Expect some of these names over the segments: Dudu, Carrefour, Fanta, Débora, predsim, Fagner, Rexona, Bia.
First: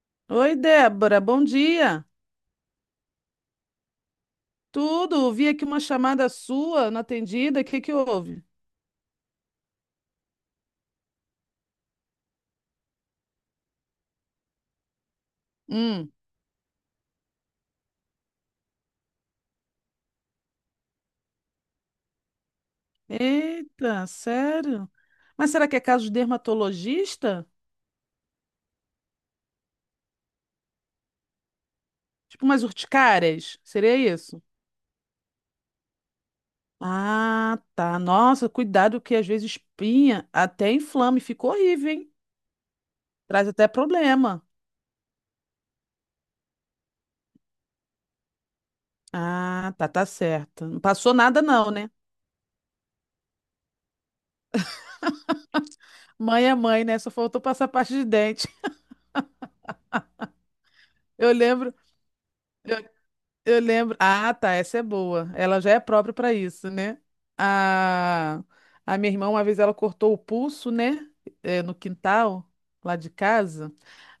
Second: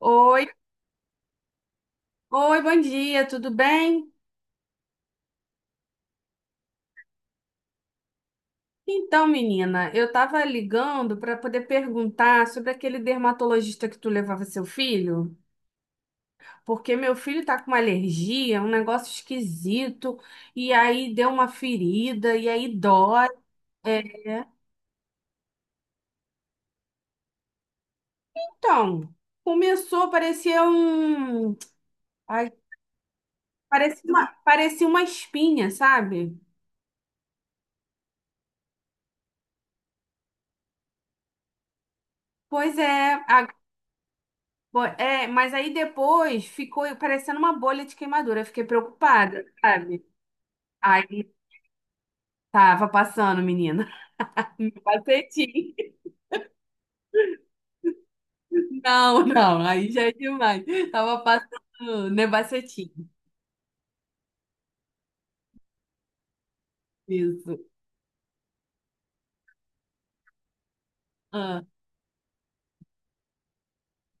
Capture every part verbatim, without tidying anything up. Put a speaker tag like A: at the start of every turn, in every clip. A: Oi,
B: Oi, Débora, bom dia.
A: oi, bom dia, tudo bem?
B: Tudo? Vi aqui uma chamada sua não atendida. O que que houve?
A: Então, menina, eu tava ligando para poder perguntar sobre aquele dermatologista que tu levava seu filho,
B: Hum.
A: porque meu filho tá com uma alergia, um negócio esquisito, e aí deu uma ferida, e aí dói. É,
B: Eita, sério? Mas será que é caso de dermatologista?
A: então, começou, parecia um.
B: Tipo
A: Ai,
B: umas urticárias? Seria
A: parecia uma,
B: isso?
A: parecia uma espinha, sabe?
B: Ah, tá. Nossa, cuidado que às vezes espinha até inflama e fica horrível, hein?
A: Pois é,
B: Traz até problema.
A: Bo- É, mas aí depois ficou parecendo uma bolha de queimadura. Eu fiquei preocupada,
B: Ah, tá,
A: sabe?
B: tá certo. Não passou
A: Aí
B: nada não, né?
A: tava passando, menina. Nebacetim.
B: Mãe é mãe, né? Só faltou passar parte de dente.
A: Não, não, aí já é demais. Tava
B: Eu lembro.
A: passando nebacetim.
B: Eu lembro. Ah, tá, essa é boa. Ela já é própria para isso, né?
A: Isso.
B: A... a minha irmã, uma vez, ela cortou o pulso, né?
A: Ah.
B: É, no quintal, lá de casa.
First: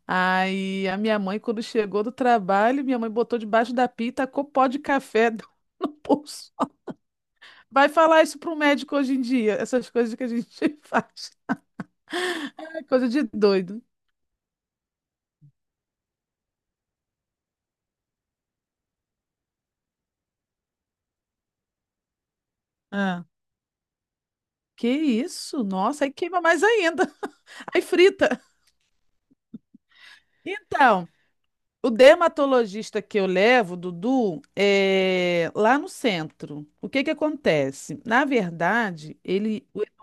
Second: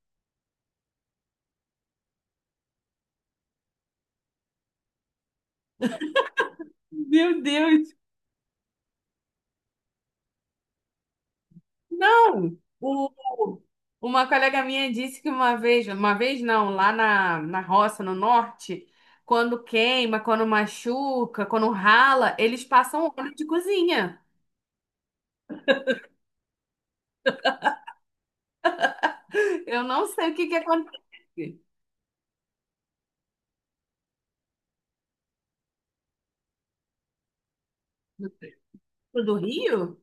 B: Aí a minha mãe, quando chegou do trabalho, minha mãe botou debaixo da pia e tacou pó de café no no pulso.
A: Meu
B: Vai
A: Deus!
B: falar isso para um médico hoje em dia, essas coisas que a gente faz.
A: Não!
B: É coisa de
A: O,
B: doido.
A: uma colega minha disse que uma vez, uma vez não, lá na, na roça, no norte, quando queima, quando machuca, quando rala, eles passam
B: Ah,
A: óleo de cozinha.
B: que isso? Nossa, aí queima mais ainda. Aí frita.
A: Eu não sei o que que aconteceu.
B: Então. O dermatologista que eu levo, Dudu, é lá no centro. O que que acontece? Na verdade,
A: Do do
B: ele. O-
A: Rio?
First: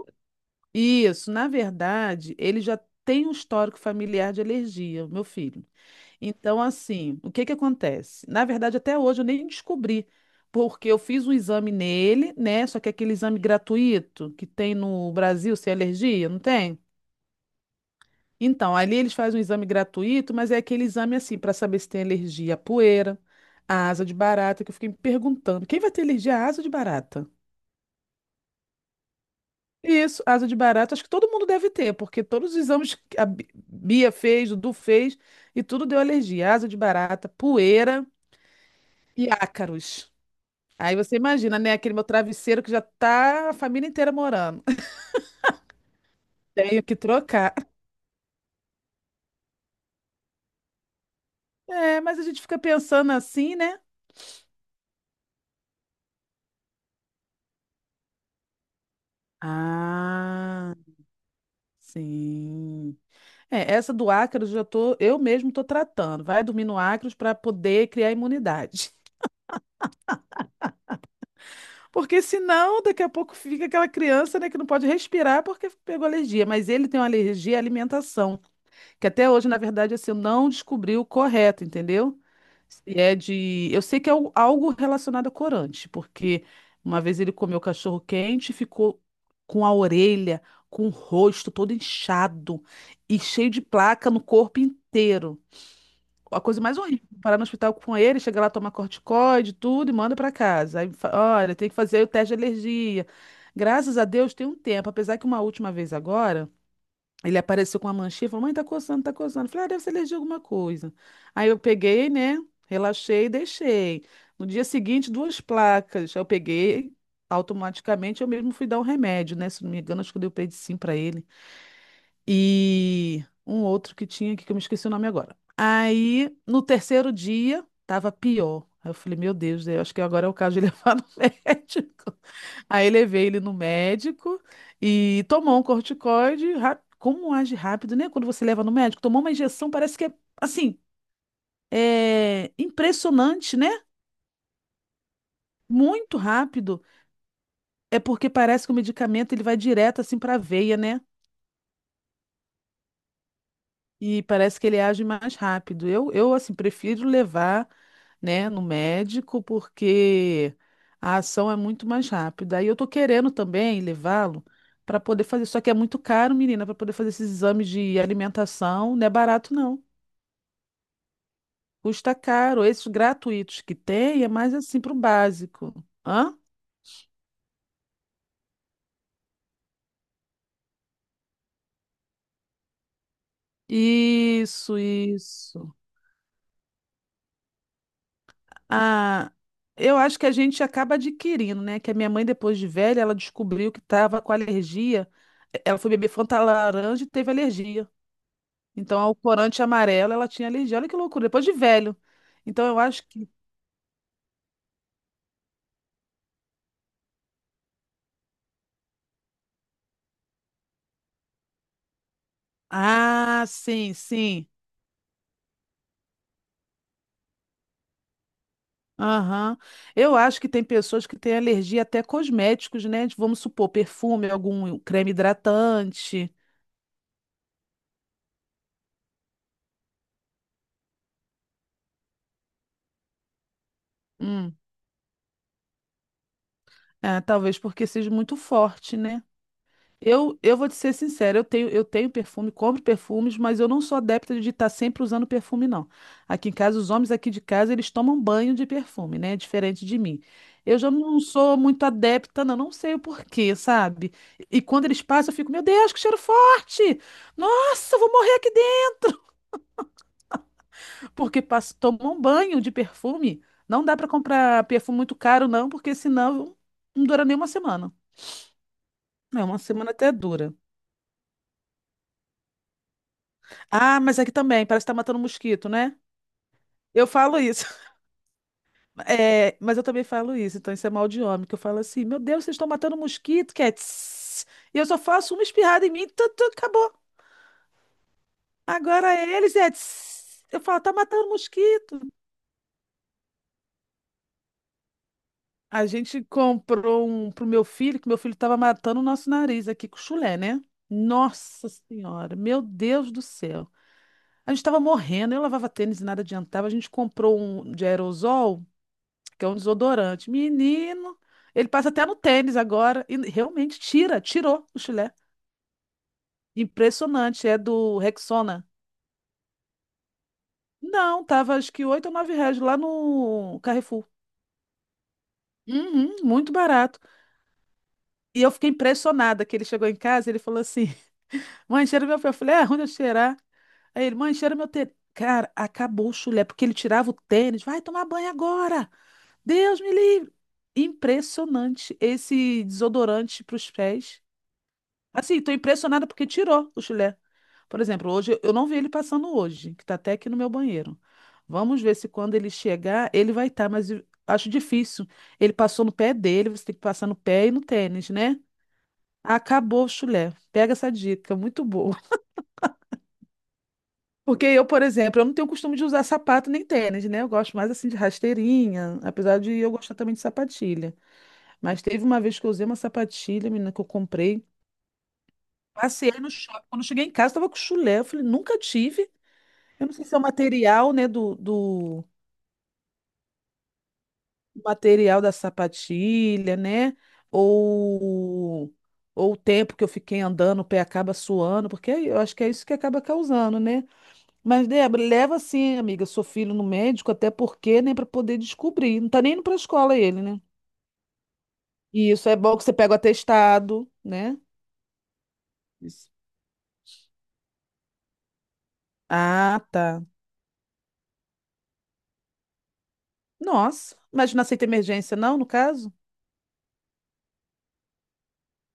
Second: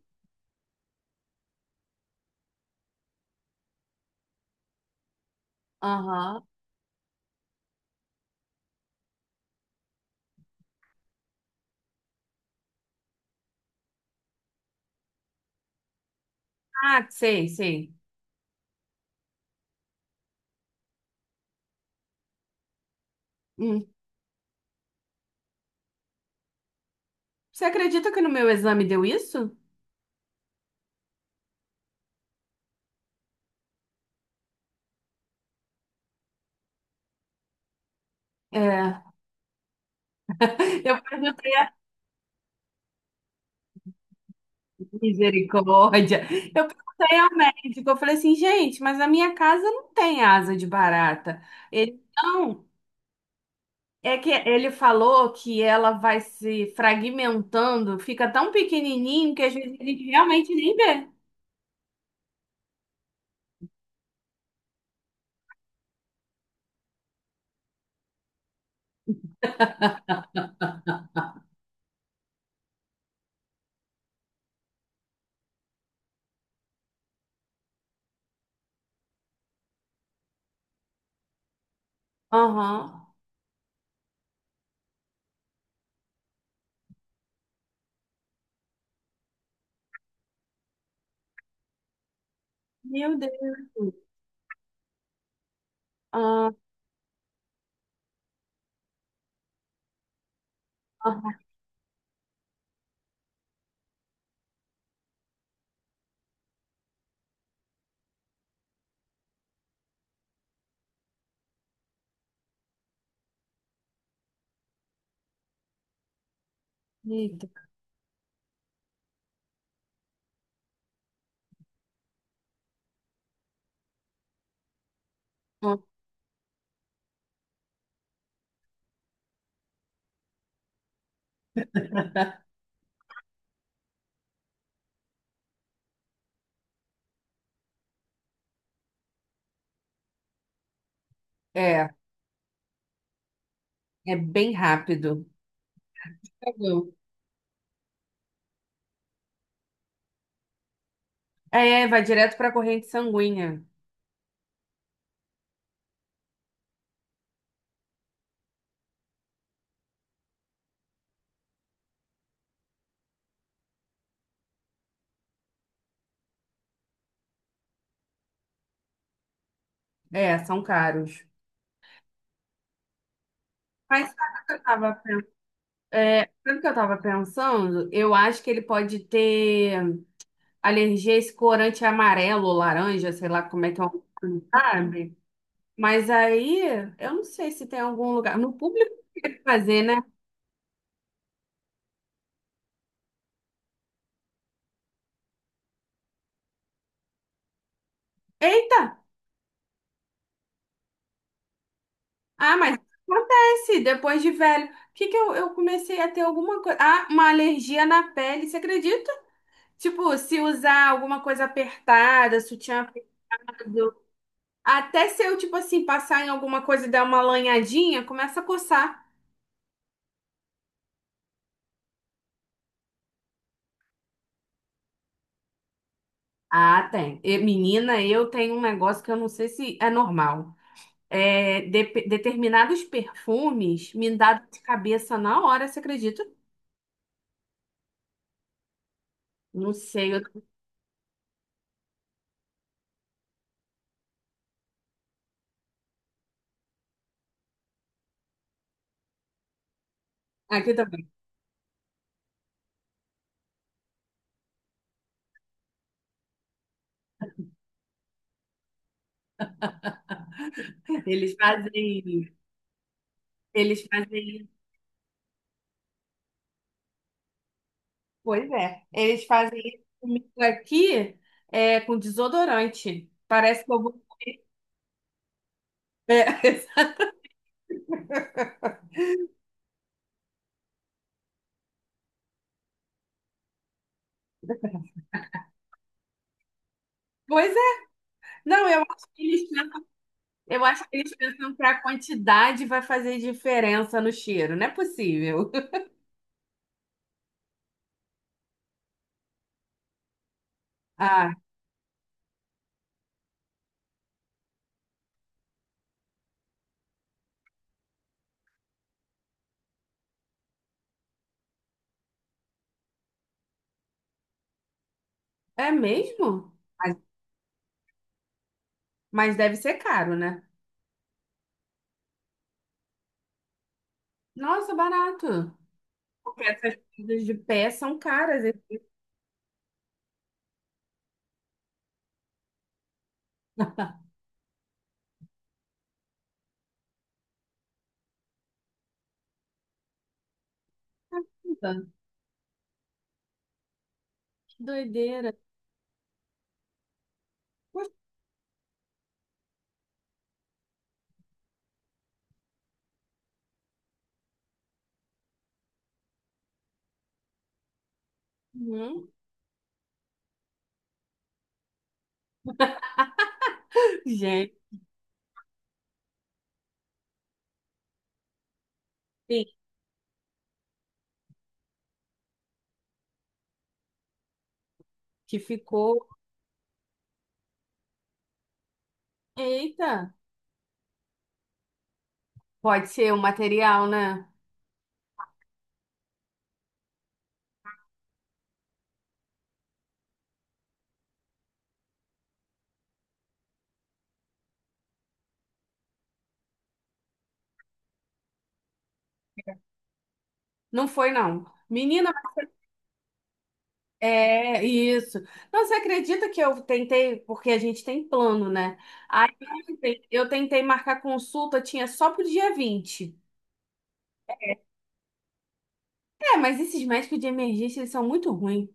B: Isso, na verdade, ele já tem um histórico familiar de alergia, o meu filho.
A: Aham.
B: Então, assim, o que que acontece? Na verdade, até hoje eu nem descobri, porque eu fiz um exame nele, né? Só que é aquele exame gratuito que tem no Brasil sem alergia, não tem?
A: Ah, sei, sei.
B: Então, ali eles fazem um exame gratuito, mas é aquele exame assim, para saber se tem alergia à poeira,
A: Hum.
B: à asa de barata, que eu fiquei me perguntando, quem vai ter alergia à asa de barata?
A: Você acredita que no meu exame deu isso?
B: Isso, asa de barata, acho que todo mundo deve ter, porque todos os exames que a Bi- Bia fez, o Dudu fez, e tudo deu alergia. Asa de barata, poeira
A: É,
B: e ácaros. Aí
A: eu
B: você
A: perguntei
B: imagina, né,
A: a
B: aquele meu travesseiro que já tá a família inteira morando.
A: misericórdia. Eu
B: Tenho que
A: perguntei ao
B: trocar.
A: médico, eu falei assim, gente, mas a minha casa não tem asa de barata. Ele
B: É, mas a gente fica
A: não.
B: pensando assim, né?
A: É que ele falou que ela vai se fragmentando, fica tão pequenininho que às vezes a gente realmente nem
B: Ah,
A: vê.
B: sim. É, essa do ácaros já tô, eu mesmo tô tratando. Vai dormir no ácaros para poder criar imunidade. Porque senão, daqui a pouco fica aquela criança, né, que não pode respirar porque pegou alergia. Mas ele tem uma alergia à alimentação, que até hoje, na verdade, assim, eu não descobri o correto, entendeu? Se
A: Aham.
B: é de, eu sei que é o- algo relacionado a corante, porque uma vez ele comeu cachorro quente e ficou com a orelha, com o rosto todo inchado
A: Meu
B: e
A: Deus.
B: cheio de placa no corpo inteiro. A
A: Ah,
B: coisa mais horrível, parar no hospital com ele, chega lá, toma corticoide, tudo e manda pra casa. Aí, fa-
A: ah,
B: olha, tem que fazer o teste de alergia. Graças a Deus tem um tempo, apesar que uma última vez agora, ele apareceu com uma manchinha, e falou: "Mãe, tá coçando, tá coçando". Eu falei: "Ah, deve ser alergia a alguma coisa". Aí eu peguei, né? Relaxei e deixei. No dia seguinte, duas placas. Eu peguei,
A: eita.
B: automaticamente eu mesmo fui dar um remédio, né? Se não me engano, acho que eu dei o predsim pra ele. E um outro que tinha aqui que eu me esqueci o nome agora. Aí, no terceiro dia, tava pior. Aí eu falei, meu Deus, eu acho que agora é o caso de levar no médico. Aí levei ele no médico e tomou um corticoide. ra- Como age rápido, né? Quando você leva no médico, tomou uma injeção, parece que é assim,
A: É,
B: é impressionante, né?
A: é bem rápido.
B: Muito rápido.
A: Entendeu?
B: É porque parece que o medicamento ele vai direto assim para a veia, né?
A: É, vai direto para a corrente sanguínea.
B: E parece que ele age mais rápido. Eu, eu assim, prefiro levar, né, no médico, porque a ação é muito mais rápida. Aí eu tô querendo também levá-lo para poder fazer, só que é muito caro, menina, para poder fazer esses exames de alimentação, não é barato não.
A: É, são caros.
B: Custa caro. Esses gratuitos que
A: Mas
B: tem é
A: sabe o que
B: mais
A: eu
B: assim para o
A: tava,
B: básico.
A: é,
B: Hã?
A: sabe o que eu tava pensando? Eu acho que ele pode ter alergia a esse corante amarelo, laranja, sei lá como é que é, o nome,
B: Isso,
A: sabe?
B: isso.
A: Mas aí, eu não sei se tem algum lugar. No público que
B: Ah,
A: ele fazer,
B: eu
A: né?
B: acho que a gente acaba adquirindo, né? Que a minha mãe, depois de velha, ela descobriu que estava com alergia. E- Ela foi beber Fanta laranja e teve alergia.
A: Eita!
B: Então, ao corante amarelo, ela tinha alergia. Olha que loucura, depois de velho.
A: Ah,
B: Então,
A: mas
B: eu acho que.
A: acontece, depois de velho. O que que eu, eu comecei a ter alguma coisa? Ah, uma alergia na pele, você acredita? Tipo, se usar alguma coisa apertada, sutiã
B: Ah, sim,
A: apertado.
B: sim.
A: Até se eu, tipo assim, passar em alguma coisa e dar uma lanhadinha, começa a coçar.
B: Aham. Eu acho que tem pessoas que têm alergia até a cosméticos, né? De, Vamos supor, perfume, algum creme hidratante.
A: Ah, tem. E, menina, eu tenho um negócio que eu não sei se é normal. É, de- determinados perfumes me dá dor
B: Hum.
A: de cabeça na hora, você acredita?
B: Ah, talvez porque seja muito forte, né?
A: Não sei. eu-
B: Eu, eu vou te ser sincera, eu tenho, eu tenho perfume, compro perfumes, mas eu não sou adepta de estar sempre usando perfume, não. Aqui em casa, os homens aqui de casa, eles tomam banho de perfume, né? Diferente de mim.
A: Aqui
B: Eu já
A: também.
B: não sou muito adepta, não, não sei o porquê, sabe? E quando eles passam, eu fico, meu Deus, que cheiro forte! Nossa, eu vou morrer aqui dentro!
A: Eles
B: Porque passam, tomam
A: fazem.
B: banho de perfume. Não
A: Eles
B: dá para
A: fazem.
B: comprar perfume muito caro, não, porque senão não dura nem uma semana.
A: Pois é. Eles
B: É, uma
A: fazem isso
B: semana até
A: comigo
B: dura.
A: aqui é, com desodorante. Parece que eu
B: Ah,
A: vou.
B: mas aqui também, parece que tá matando mosquito, né? Eu falo isso. É, mas eu também falo isso, então isso é mal de homem, que eu falo assim, meu Deus, vocês estão matando mosquito, que é tss. E eu
A: É.
B: só faço uma espirrada em mim, tu, tu, acabou.
A: Pois é. Não, eu acho
B: Agora
A: que
B: é
A: eles
B: eles é
A: pensam,
B: tss. Eu
A: eu
B: falo,
A: acho
B: tá
A: que eles
B: matando
A: pensam que a
B: mosquito.
A: quantidade vai fazer diferença no cheiro. Não é possível.
B: A gente comprou um pro meu filho, que meu filho tava matando o nosso nariz aqui com chulé, né?
A: Ah,
B: Nossa Senhora, meu Deus do céu. A gente tava morrendo, eu lavava tênis e nada adiantava. A gente comprou um de aerosol, que é um desodorante. Menino, ele passa até no tênis agora e realmente tira, tirou o chulé.
A: é mesmo? Mas,
B: Impressionante, é do Rexona.
A: mas deve ser caro, né?
B: Não, tava acho que oito ou nove reais lá no Carrefour.
A: Nossa, barato.
B: Uhum,
A: Porque
B: muito
A: essas
B: barato.
A: coisas de pé são
B: E
A: caras.
B: eu fiquei impressionada que ele chegou em casa e ele falou assim: Mãe, cheira meu pé. Eu falei: É, onde eu cheirar? Aí ele, mãe, cheira meu tênis. Cara, acabou o chulé, porque ele tirava o tênis. Vai tomar banho agora. Deus me livre.
A: Eita,
B: Impressionante esse desodorante para os pés.
A: que doideira.
B: Assim, estou impressionada porque tirou o chulé. Por
A: Poxa,
B: exemplo, hoje eu não vi ele passando hoje, que está até aqui no meu banheiro. Vamos ver se quando ele chegar, ele vai estar, mas eu acho difícil. Ele passou no pé dele, você tem que passar no pé e no tênis, né?
A: hum.
B: Acabou o chulé. Pega essa dica, muito boa. Porque
A: Gente,
B: eu, por exemplo, eu não tenho costume de usar sapato nem tênis, né? Eu gosto mais assim de rasteirinha, apesar de eu gostar também de sapatilha. Mas teve uma vez que eu usei uma sapatilha, menina, que eu comprei.
A: que ficou.
B: Passei no shopping. Quando eu cheguei em casa, tava com chulé. Eu falei, nunca tive. Eu não sei
A: Eita,
B: se é o material, né, do, do
A: pode ser o material, né?
B: material da sapatilha, né? Ou, ou o tempo que eu fiquei andando, o pé acaba suando, porque é, eu acho que é isso que acaba causando, né? Mas, Débora, leva sim, amiga, seu filho no médico, até porque, né, para poder descobrir. Não tá nem indo pra escola ele, né?
A: Não foi, não.
B: E
A: Menina,
B: isso é bom que você pega o atestado, né?
A: é isso. Não, você
B: Isso.
A: acredita que eu tentei, porque a gente tem plano, né? Aí
B: Ah, tá.
A: ontem eu tentei marcar consulta, tinha só pro dia vinte.
B: Nossa, mas não aceita emergência, não, no caso?
A: É, mas esses médicos de emergência, eles são muito ruins.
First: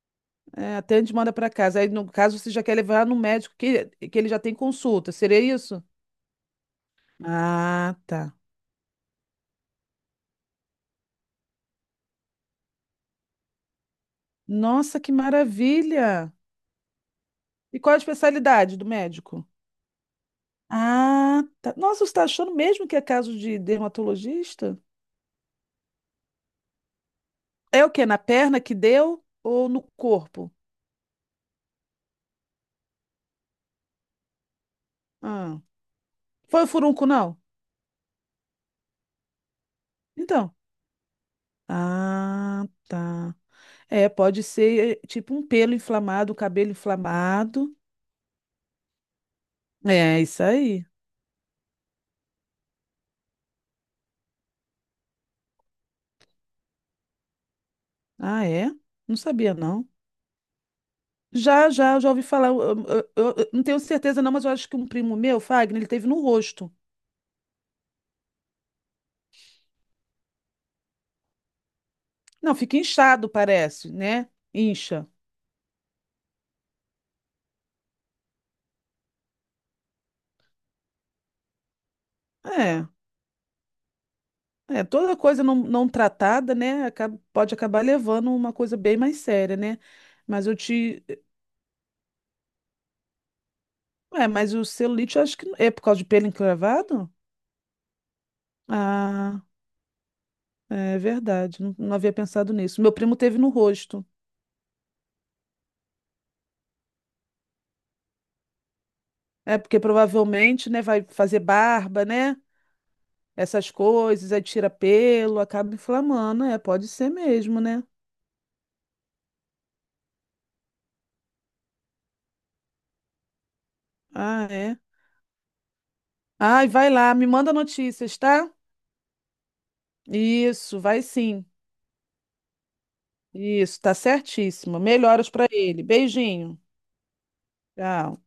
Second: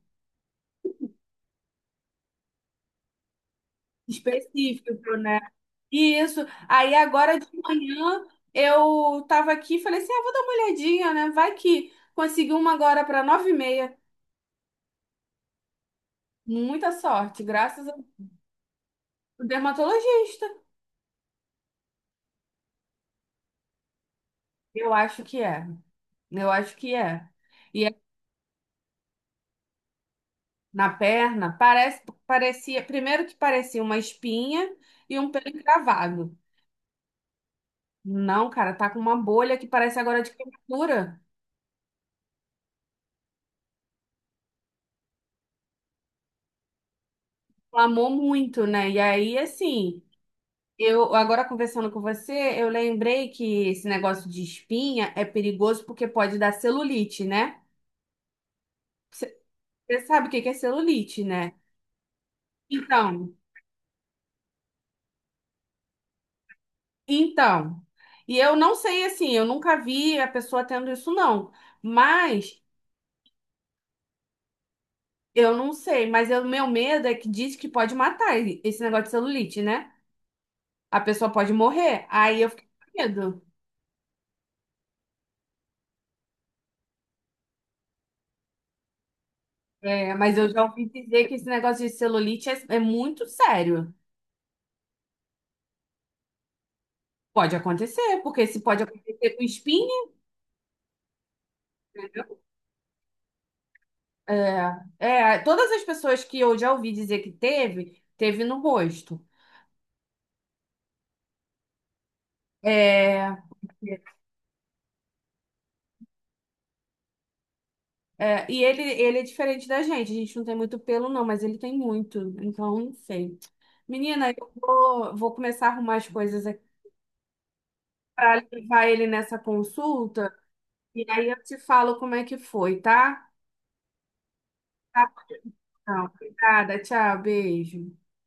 B: É, até a gente manda para casa. Aí, no caso, você já quer levar no médico que, que ele já tem consulta.
A: Específico, né?
B: Seria isso?
A: Isso. Aí agora de
B: Ah,
A: manhã
B: tá.
A: eu tava aqui e falei assim: ah, vou dar uma olhadinha, né? Vai que consegui uma agora para nove e meia.
B: Nossa, que maravilha!
A: Muita sorte,
B: E
A: graças
B: qual a
A: ao
B: especialidade do médico?
A: dermatologista.
B: Ah, tá. Nossa, você está achando mesmo que é caso de dermatologista?
A: Eu acho que é. Eu acho que é.
B: É
A: E
B: o quê? Na perna que deu ou no corpo?
A: na perna, parece, parecia, primeiro que parecia uma espinha e um pelo
B: Ah,
A: encravado.
B: foi o furúnculo, não?
A: Não, cara, tá com uma bolha que parece agora de
B: Então.
A: queimadura.
B: Ah, tá. É, pode ser eh, tipo um pelo inflamado, cabelo inflamado.
A: Inflamou muito, né? E aí, assim,
B: É, isso aí.
A: eu agora conversando com você, eu lembrei que esse negócio de espinha é perigoso porque pode dar celulite, né?
B: Ah, é? Não
A: Você
B: sabia, não.
A: você sabe o que que é celulite, né?
B: Já, já, já ouvi falar. Eu, eu-
A: Então,
B: eu- eu não tenho certeza, não, mas eu acho que um primo meu, Fagner, ele teve no rosto.
A: então. E eu não sei, assim, eu nunca vi a pessoa tendo isso, não.
B: Não,
A: Mas
B: fica inchado, parece, né? Incha.
A: eu não sei, mas o meu medo é que diz que pode matar esse negócio de celulite, né? A pessoa pode morrer. Aí eu fiquei
B: É,
A: com medo.
B: é, toda coisa não, não tratada, né? Acaba- pode acabar levando uma coisa bem mais séria, né?
A: É, mas
B: Mas
A: eu
B: eu
A: já ouvi
B: te.
A: dizer que esse negócio de celulite é, é muito sério.
B: É, mas o celulite, eu acho que é por causa de pelo encravado?
A: Pode acontecer, porque se pode acontecer com
B: Ah,
A: espinha,
B: é verdade. Não, não havia
A: entendeu?
B: pensado nisso. Meu primo teve no rosto.
A: É, é, todas as pessoas que eu já ouvi dizer que teve, teve no rosto.
B: É, porque provavelmente, né, vai fazer barba, né?
A: É,
B: Essas coisas, aí tira pelo, acaba inflamando, é, pode ser mesmo, né?
A: é, e ele, ele é diferente da gente. A gente não tem muito pelo, não, mas ele tem muito. Então, não sei. Menina,
B: Ah,
A: eu
B: é.
A: vou, vou começar a arrumar as coisas aqui
B: Ai, vai lá, me manda notícias,
A: para
B: tá?
A: levar ele nessa consulta
B: Isso, vai
A: e aí eu
B: sim.
A: te falo como é que foi, tá?
B: Isso, tá certíssimo.
A: Tá, bom,
B: Melhoras pra ele.
A: então.
B: Beijinho.
A: Obrigada, tchau, beijo.
B: Tchau.